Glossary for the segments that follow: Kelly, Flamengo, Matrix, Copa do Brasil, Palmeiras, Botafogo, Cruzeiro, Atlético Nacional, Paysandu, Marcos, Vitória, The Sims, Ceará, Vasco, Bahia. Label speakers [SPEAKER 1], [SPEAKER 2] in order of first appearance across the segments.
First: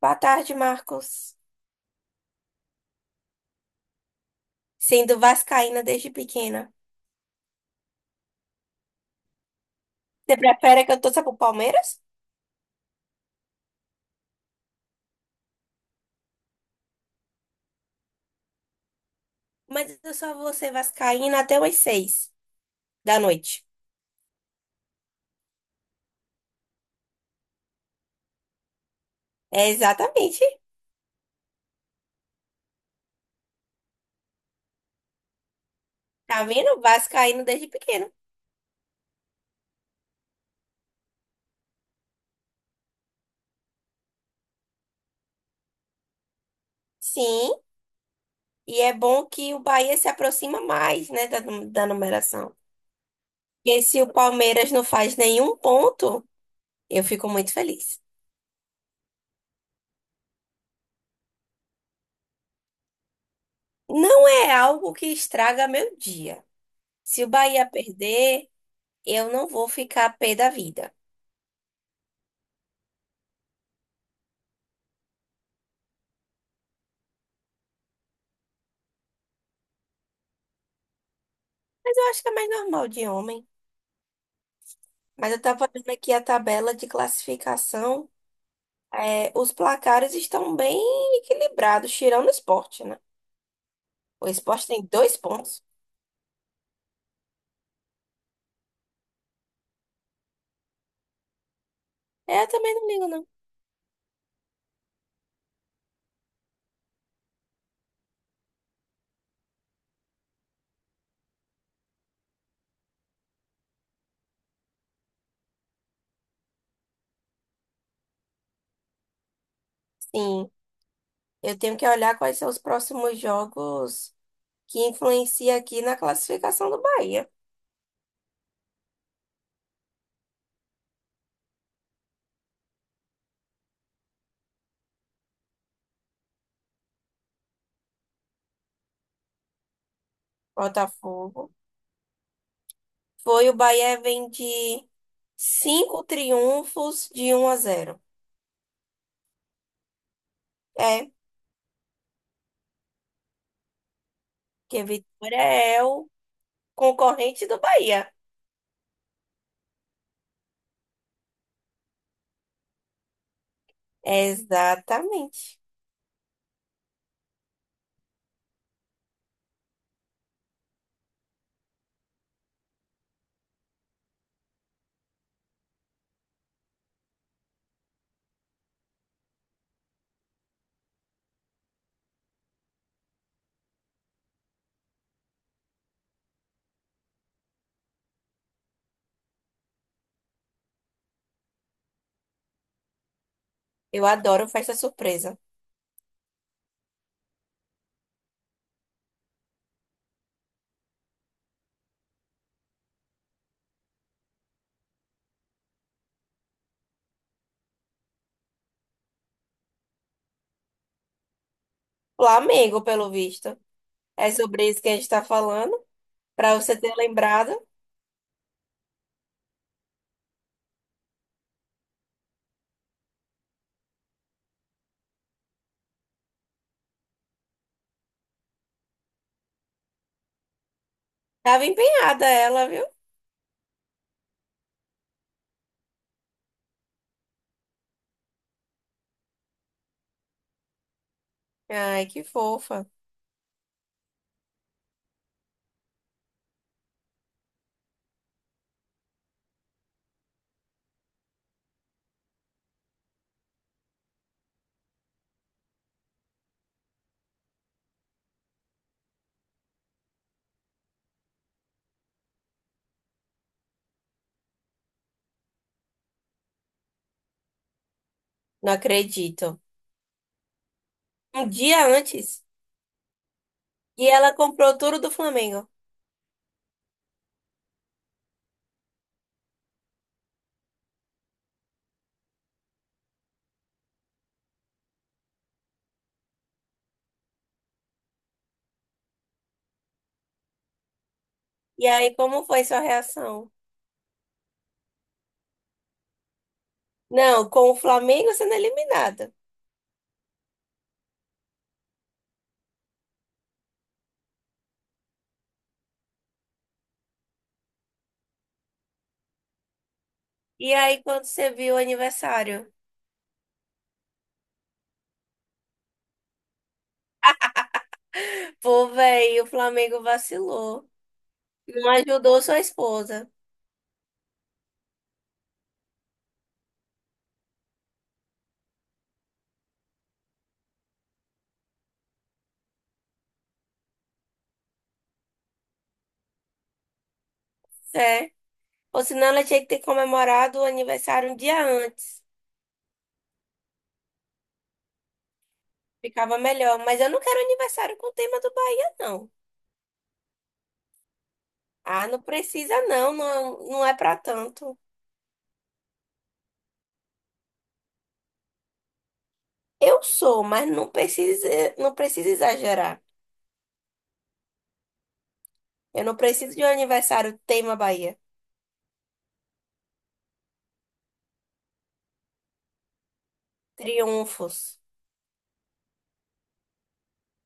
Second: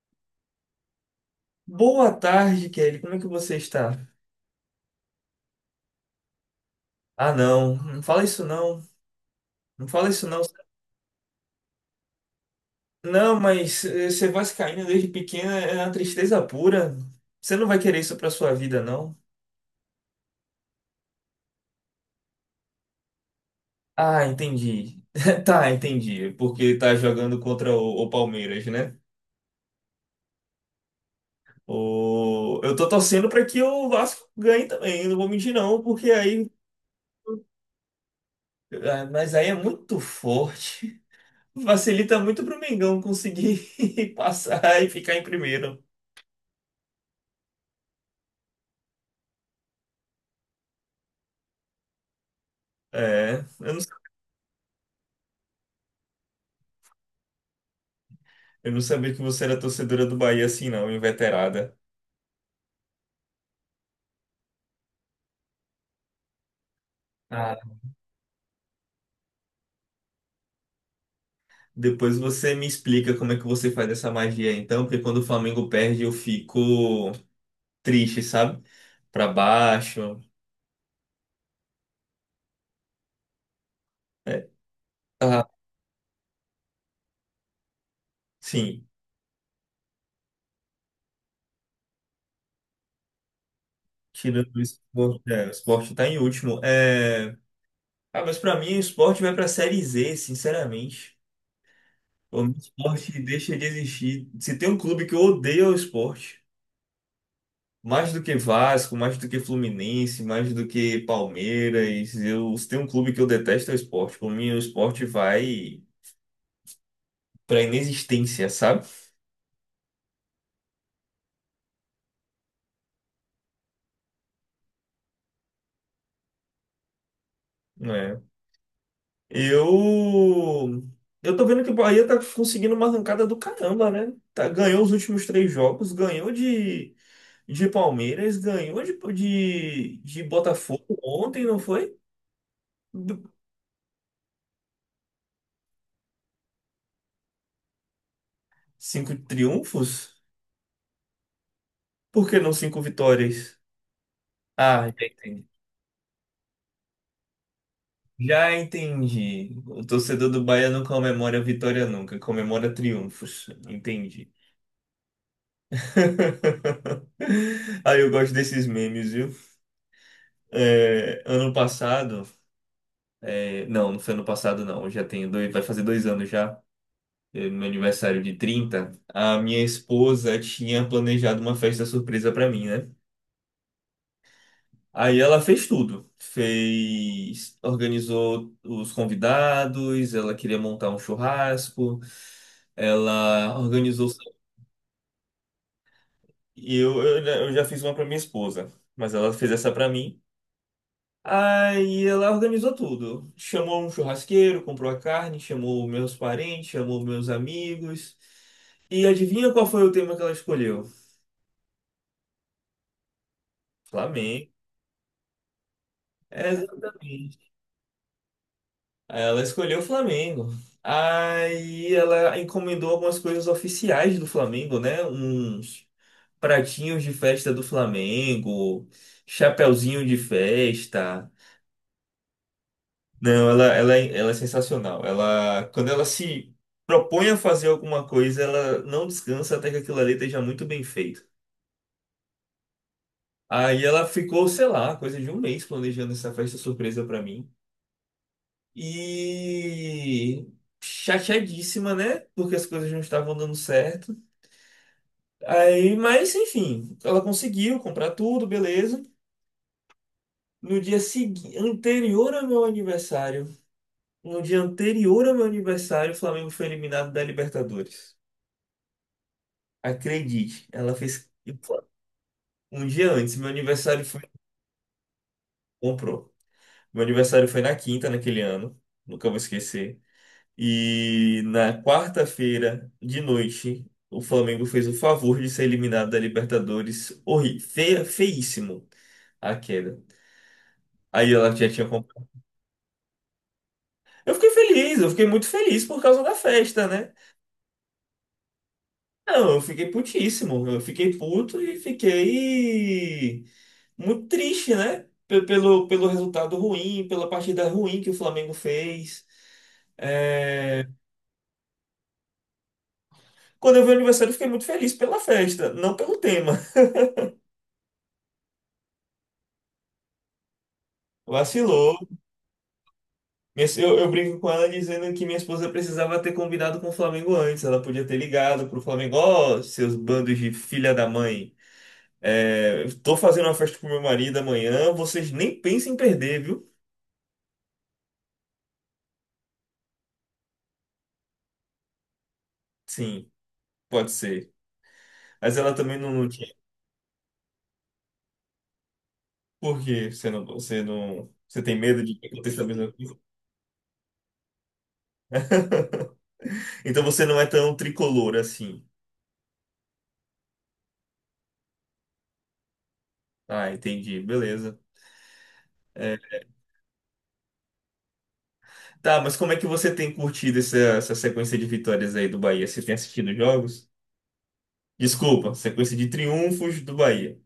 [SPEAKER 1] Boa tarde, Marcos.
[SPEAKER 2] Boa tarde, Kelly. Como é que você está?
[SPEAKER 1] Sendo vascaína desde pequena.
[SPEAKER 2] Ah, não. Não fala isso, não. Não fala isso,
[SPEAKER 1] Você
[SPEAKER 2] não.
[SPEAKER 1] prefere que eu torça pro Palmeiras?
[SPEAKER 2] Não, mas ser vascaíno desde pequena é uma tristeza pura. Você não vai querer isso pra sua vida, não?
[SPEAKER 1] Mas eu só vou ser vascaína até umas seis da noite.
[SPEAKER 2] Ah, entendi. Tá, entendi. Porque tá jogando contra o Palmeiras, né?
[SPEAKER 1] É, exatamente.
[SPEAKER 2] Eu tô torcendo pra que o Vasco ganhe também. Não vou mentir, não, porque
[SPEAKER 1] Tá
[SPEAKER 2] aí.
[SPEAKER 1] vendo? Vascaíno desde pequeno.
[SPEAKER 2] Mas aí é muito forte. Facilita muito pro Mengão conseguir passar e ficar em primeiro.
[SPEAKER 1] Sim, e é bom que o Bahia se aproxima mais, né, da numeração.
[SPEAKER 2] É. Eu não
[SPEAKER 1] Porque se o Palmeiras não faz nenhum ponto, eu fico muito feliz.
[SPEAKER 2] Eu não sabia que você era torcedora do Bahia assim, não, inveterada.
[SPEAKER 1] Não é algo que estraga meu dia. Se o
[SPEAKER 2] Ah,
[SPEAKER 1] Bahia perder, eu não vou ficar pé da vida.
[SPEAKER 2] depois você me explica como é que você faz essa magia, então, porque quando o Flamengo perde eu fico triste, sabe? Pra baixo.
[SPEAKER 1] Mas eu acho que é mais normal de homem.
[SPEAKER 2] É,
[SPEAKER 1] Mas eu
[SPEAKER 2] ah,
[SPEAKER 1] tava vendo aqui a tabela de classificação.
[SPEAKER 2] sim,
[SPEAKER 1] É, os placares estão bem equilibrados, tirando o esporte, né? O
[SPEAKER 2] tirando o
[SPEAKER 1] esporte tem dois
[SPEAKER 2] esporte, é, o
[SPEAKER 1] pontos.
[SPEAKER 2] esporte tá em último. É... Ah, mas pra mim o esporte vai pra Série Z, sinceramente.
[SPEAKER 1] É,
[SPEAKER 2] O
[SPEAKER 1] eu também não ligo,
[SPEAKER 2] esporte
[SPEAKER 1] não.
[SPEAKER 2] deixa de existir. Se tem um clube que eu odeio é o esporte. Mais do que Vasco, mais do que Fluminense, mais do que Palmeiras. Eu, se tem um clube que eu detesto é o esporte. Por mim, o esporte vai pra inexistência, sabe?
[SPEAKER 1] Sim, eu tenho que olhar quais são os próximos jogos que influenciam aqui na classificação do Bahia.
[SPEAKER 2] É. Eu. Eu tô vendo que o Bahia tá conseguindo uma arrancada do caramba, né? Tá, ganhou os últimos três jogos, ganhou de Palmeiras, ganhou de Botafogo ontem,
[SPEAKER 1] Botafogo.
[SPEAKER 2] não foi?
[SPEAKER 1] Foi o Bahia, vem de 5 triunfos de 1-0.
[SPEAKER 2] Cinco triunfos?
[SPEAKER 1] É,
[SPEAKER 2] Por que não cinco vitórias?
[SPEAKER 1] porque
[SPEAKER 2] Ah,
[SPEAKER 1] Vitória
[SPEAKER 2] entendi.
[SPEAKER 1] é o concorrente do Bahia.
[SPEAKER 2] Já entendi. O torcedor do Bahia não comemora vitória nunca, comemora triunfos. Entendi.
[SPEAKER 1] Exatamente.
[SPEAKER 2] Aí eu gosto desses memes, viu? É, ano passado. É, não, não foi ano passado, não. Eu já tenho dois, vai fazer 2 anos já. É, no meu aniversário de 30, a minha esposa tinha planejado uma festa surpresa pra mim, né? Aí ela fez tudo. Fez, organizou os convidados, ela queria montar um churrasco. Ela
[SPEAKER 1] Eu
[SPEAKER 2] organizou
[SPEAKER 1] adoro festa surpresa.
[SPEAKER 2] e eu já fiz uma para minha esposa, mas ela fez essa para mim. Aí ela organizou tudo. Chamou um churrasqueiro, comprou a carne, chamou meus parentes, chamou meus amigos. E adivinha qual foi o tema que ela escolheu?
[SPEAKER 1] Flamengo, pelo visto. É
[SPEAKER 2] Flamengo.
[SPEAKER 1] sobre isso que a gente tá falando. Pra você ter lembrado.
[SPEAKER 2] Exatamente. Ela escolheu o Flamengo. Aí ela encomendou algumas coisas oficiais do Flamengo, né? Uns pratinhos de festa do Flamengo, chapeuzinho de festa.
[SPEAKER 1] Tava empenhada ela, viu?
[SPEAKER 2] Não, ela é sensacional. Ela, quando ela se propõe a fazer alguma coisa, ela não descansa até que aquilo ali esteja muito bem feito.
[SPEAKER 1] Ai, que fofa.
[SPEAKER 2] Aí ela ficou, sei lá, coisa de um mês planejando essa festa surpresa pra mim. E chateadíssima, né? Porque as coisas não estavam dando certo. Aí, mas enfim, ela conseguiu comprar tudo, beleza. No dia seguinte, anterior ao meu aniversário, no dia anterior ao meu aniversário, o Flamengo foi eliminado da Libertadores.
[SPEAKER 1] Não acredito.
[SPEAKER 2] Acredite, ela fez
[SPEAKER 1] Um dia antes.
[SPEAKER 2] um dia antes. Meu aniversário
[SPEAKER 1] E
[SPEAKER 2] foi.
[SPEAKER 1] ela comprou tudo do Flamengo.
[SPEAKER 2] Comprou. Meu aniversário foi na quinta naquele ano. Nunca vou esquecer. E na quarta-feira de noite, o Flamengo fez o favor de ser eliminado da Libertadores. Horrível, feia, feíssimo a queda. Aí ela já
[SPEAKER 1] E
[SPEAKER 2] tinha
[SPEAKER 1] aí,
[SPEAKER 2] comprado.
[SPEAKER 1] como foi sua reação?
[SPEAKER 2] Eu fiquei feliz, eu fiquei muito feliz por causa da festa, né?
[SPEAKER 1] Não, com o Flamengo sendo eliminado.
[SPEAKER 2] Não, eu fiquei putíssimo. Eu fiquei puto e fiquei muito triste, né? Pelo resultado ruim, pela partida ruim que o Flamengo fez.
[SPEAKER 1] E
[SPEAKER 2] É,
[SPEAKER 1] aí, quando você viu o aniversário?
[SPEAKER 2] quando eu vi o aniversário, eu fiquei muito feliz pela festa, não pelo tema.
[SPEAKER 1] Pô, velho, o Flamengo vacilou. Não
[SPEAKER 2] Vacilou.
[SPEAKER 1] ajudou sua esposa,
[SPEAKER 2] Minha se- eu brinco com ela dizendo que minha esposa precisava ter combinado com o Flamengo antes. Ela podia ter ligado pro Flamengo, ó, seus bandos de filha da mãe. É, tô fazendo uma festa pro meu marido amanhã, vocês nem pensem em perder, viu?
[SPEAKER 1] é. Ou senão ela tinha que ter comemorado o aniversário um dia antes.
[SPEAKER 2] Sim. Pode ser. Mas ela também não, não
[SPEAKER 1] Ficava
[SPEAKER 2] tinha.
[SPEAKER 1] melhor. Mas eu não quero aniversário com o tema do Bahia, não.
[SPEAKER 2] Por quê? Você não, você não. Você tem medo
[SPEAKER 1] Ah,
[SPEAKER 2] de
[SPEAKER 1] não
[SPEAKER 2] que aconteça a
[SPEAKER 1] precisa,
[SPEAKER 2] mesma
[SPEAKER 1] não.
[SPEAKER 2] coisa?
[SPEAKER 1] Não, não é pra tanto.
[SPEAKER 2] Então você não é tão tricolor assim.
[SPEAKER 1] Eu sou, mas não precisa, não precisa exagerar.
[SPEAKER 2] Ah, entendi. Beleza.
[SPEAKER 1] Eu não
[SPEAKER 2] É.
[SPEAKER 1] preciso de um aniversário tema Bahia.
[SPEAKER 2] Tá, mas como é que você tem curtido essa, essa sequência de vitórias aí do Bahia? Você tem assistido jogos?
[SPEAKER 1] Triunfos.
[SPEAKER 2] Desculpa, sequência de triunfos do Bahia.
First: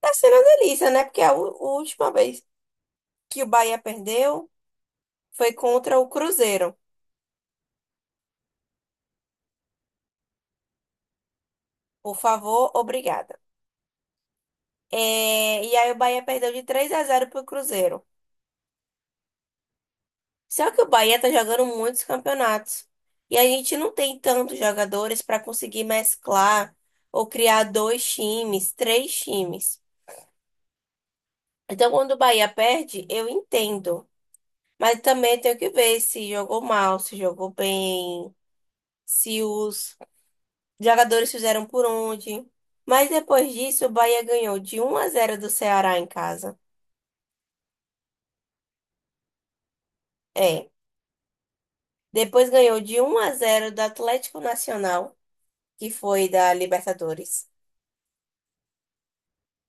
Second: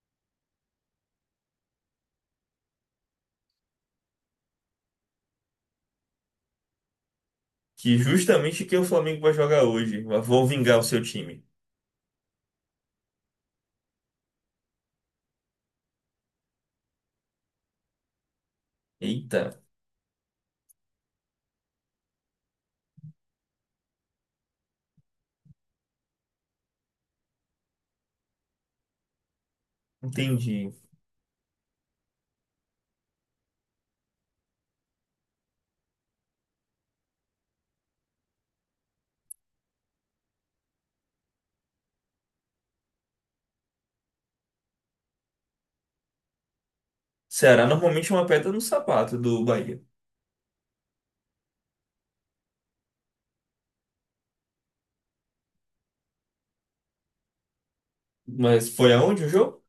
[SPEAKER 1] Tá sendo uma delícia, né? Porque a última vez que o Bahia perdeu foi contra o Cruzeiro.
[SPEAKER 2] Que justamente que o Flamengo vai jogar hoje. Vou vingar o seu time.
[SPEAKER 1] Por favor, obrigada. É, e aí o Bahia perdeu de três a 0 pro Cruzeiro.
[SPEAKER 2] Eita,
[SPEAKER 1] Só que o Bahia tá jogando muitos campeonatos. E a gente não tem tantos jogadores para conseguir mesclar ou criar dois times, três times.
[SPEAKER 2] entendi.
[SPEAKER 1] Então, quando o Bahia perde, eu entendo. Mas também tenho que ver se jogou mal, se jogou bem, se os jogadores fizeram por onde. Mas depois disso, o Bahia ganhou de 1-0 do Ceará em casa.
[SPEAKER 2] Ceará normalmente é uma pedra no sapato do Bahia.
[SPEAKER 1] É. Depois ganhou de 1-0 do Atlético Nacional, que foi da Libertadores.
[SPEAKER 2] Mas foi aonde o jogo?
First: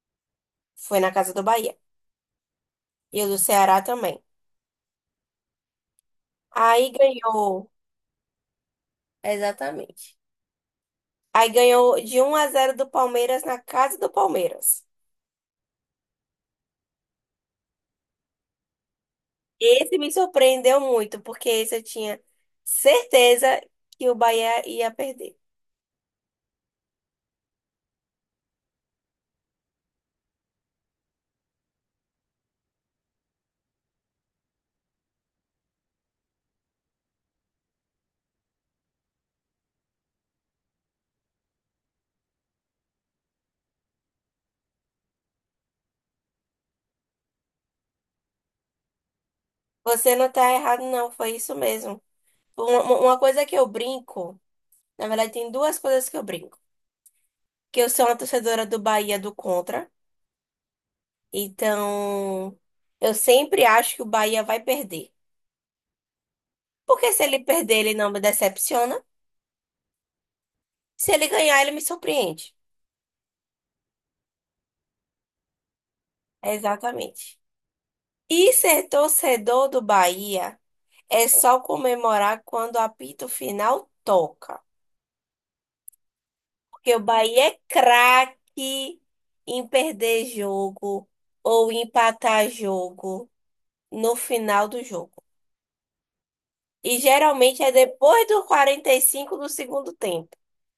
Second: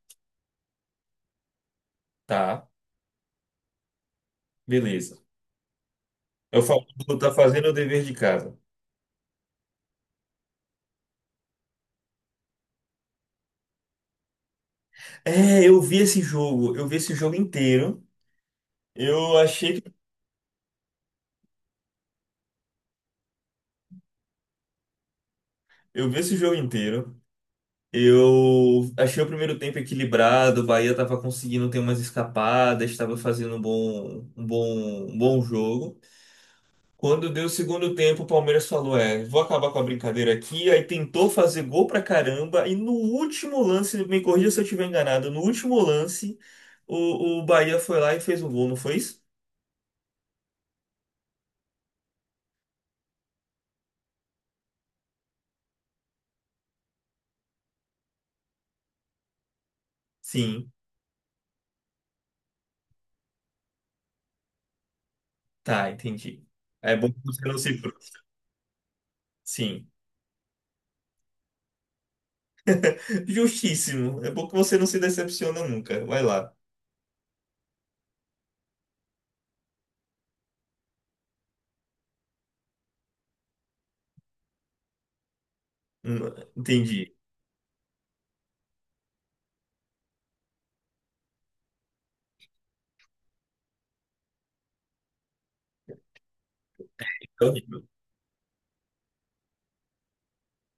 [SPEAKER 1] Foi na casa do Bahia.
[SPEAKER 2] Tá,
[SPEAKER 1] E o do Ceará também.
[SPEAKER 2] beleza. Eu falo,
[SPEAKER 1] Aí
[SPEAKER 2] tá fazendo
[SPEAKER 1] ganhou.
[SPEAKER 2] o dever de casa.
[SPEAKER 1] Exatamente. Aí ganhou de 1-0 do Palmeiras na casa do Palmeiras.
[SPEAKER 2] É, eu vi esse jogo, eu vi esse jogo inteiro. Eu achei que
[SPEAKER 1] Esse me surpreendeu muito, porque esse eu tinha certeza que o Bahia ia perder.
[SPEAKER 2] Eu vi esse jogo inteiro. Eu achei o primeiro tempo equilibrado, o Bahia tava conseguindo ter umas escapadas, estava fazendo um bom jogo. Quando deu o segundo tempo, o Palmeiras falou: "É, vou acabar com a brincadeira aqui". Aí tentou fazer gol pra caramba e no último lance, me corrija se eu estiver enganado, no último lance, o Bahia foi lá e fez um gol, não foi isso?
[SPEAKER 1] Você não tá errado, não. Foi isso mesmo. Uma coisa que eu brinco, na verdade, tem duas coisas que eu brinco. Que eu sou uma torcedora do Bahia do contra.
[SPEAKER 2] Sim.
[SPEAKER 1] Então, eu sempre acho que o Bahia vai perder.
[SPEAKER 2] Tá, entendi. É bom
[SPEAKER 1] Porque
[SPEAKER 2] que
[SPEAKER 1] se ele
[SPEAKER 2] você não se.
[SPEAKER 1] perder, ele não me
[SPEAKER 2] Frustra.
[SPEAKER 1] decepciona.
[SPEAKER 2] Sim.
[SPEAKER 1] Se ele ganhar, ele me surpreende.
[SPEAKER 2] Justíssimo. É bom que você não se decepciona nunca. Vai lá.
[SPEAKER 1] É, exatamente. E ser torcedor do Bahia é só comemorar quando o apito final toca.
[SPEAKER 2] Hum.
[SPEAKER 1] Porque o
[SPEAKER 2] Entendi.
[SPEAKER 1] Bahia é craque em perder jogo ou empatar jogo no final do jogo. E
[SPEAKER 2] É
[SPEAKER 1] geralmente é
[SPEAKER 2] horrível.
[SPEAKER 1] depois do 45 do segundo tempo.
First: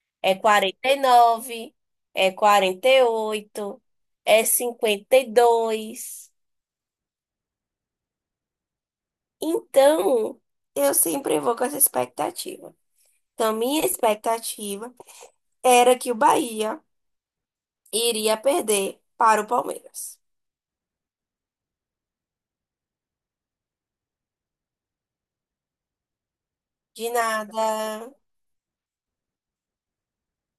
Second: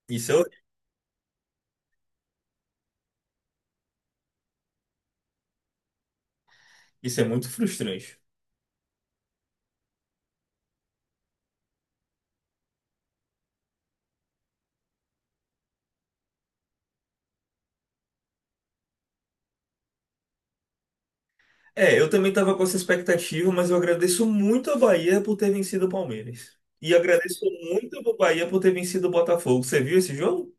[SPEAKER 2] Isso é,
[SPEAKER 1] É
[SPEAKER 2] horrível.
[SPEAKER 1] 49, é 48, é 52.
[SPEAKER 2] Isso é muito frustrante.
[SPEAKER 1] Então, eu sempre vou com essa expectativa. Então, minha expectativa era que o Bahia iria perder para o Palmeiras.
[SPEAKER 2] É, eu também estava com essa expectativa, mas eu agradeço muito a Bahia por ter vencido o Palmeiras. E
[SPEAKER 1] De
[SPEAKER 2] agradeço muito
[SPEAKER 1] nada.
[SPEAKER 2] ao Bahia por ter vencido o Botafogo. Você viu esse jogo?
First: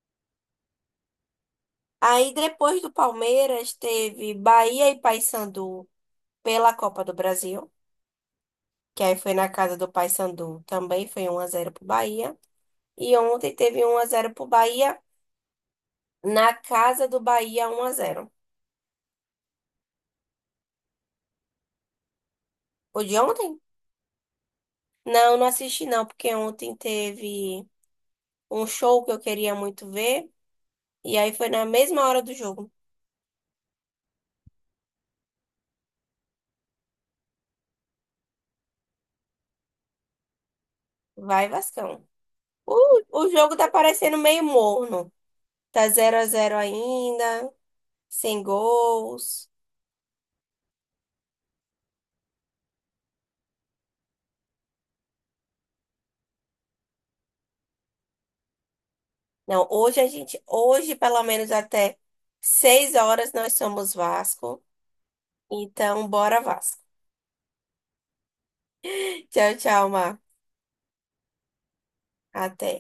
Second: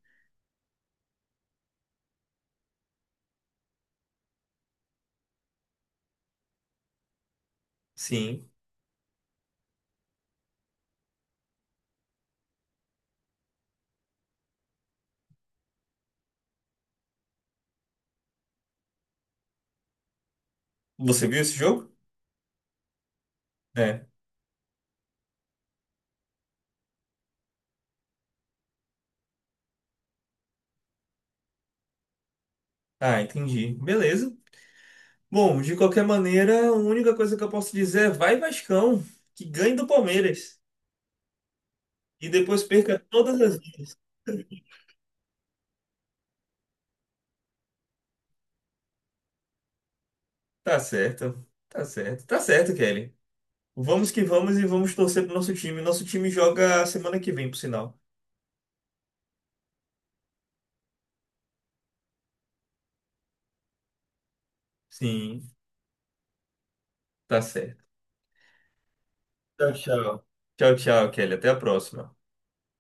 [SPEAKER 1] Aí, depois do Palmeiras, teve Bahia e Paysandu pela Copa do Brasil,
[SPEAKER 2] Sim.
[SPEAKER 1] que aí foi na casa do Paysandu, também foi um a 0 pro Bahia. E ontem teve um a 0 pro Bahia. Na casa do Bahia, 1-0.
[SPEAKER 2] Você viu esse jogo?
[SPEAKER 1] O de ontem?
[SPEAKER 2] É.
[SPEAKER 1] Não, não assisti não, porque ontem teve um show que eu queria muito ver. E aí foi na mesma hora do jogo.
[SPEAKER 2] Ah, entendi. Beleza. Bom, de qualquer maneira, a única coisa que eu posso dizer é vai Vascão, que ganhe do Palmeiras.
[SPEAKER 1] Vai, Vascão.
[SPEAKER 2] E depois perca
[SPEAKER 1] O, o
[SPEAKER 2] todas as
[SPEAKER 1] jogo tá
[SPEAKER 2] vidas.
[SPEAKER 1] parecendo meio morno. Tá 0-0 ainda, sem gols.
[SPEAKER 2] Tá certo. Tá certo. Tá certo, Kelly. Vamos que vamos e vamos torcer pro nosso time. Nosso time joga semana que vem, por sinal.
[SPEAKER 1] Não, hoje pelo menos até 6 horas nós somos Vasco.
[SPEAKER 2] Sim,
[SPEAKER 1] Então, bora Vasco.
[SPEAKER 2] tá certo.
[SPEAKER 1] Tchau,
[SPEAKER 2] Tchau,
[SPEAKER 1] tchau, Mar.
[SPEAKER 2] tchau. Tchau, tchau, Kelly. Até a próxima.
[SPEAKER 1] Até.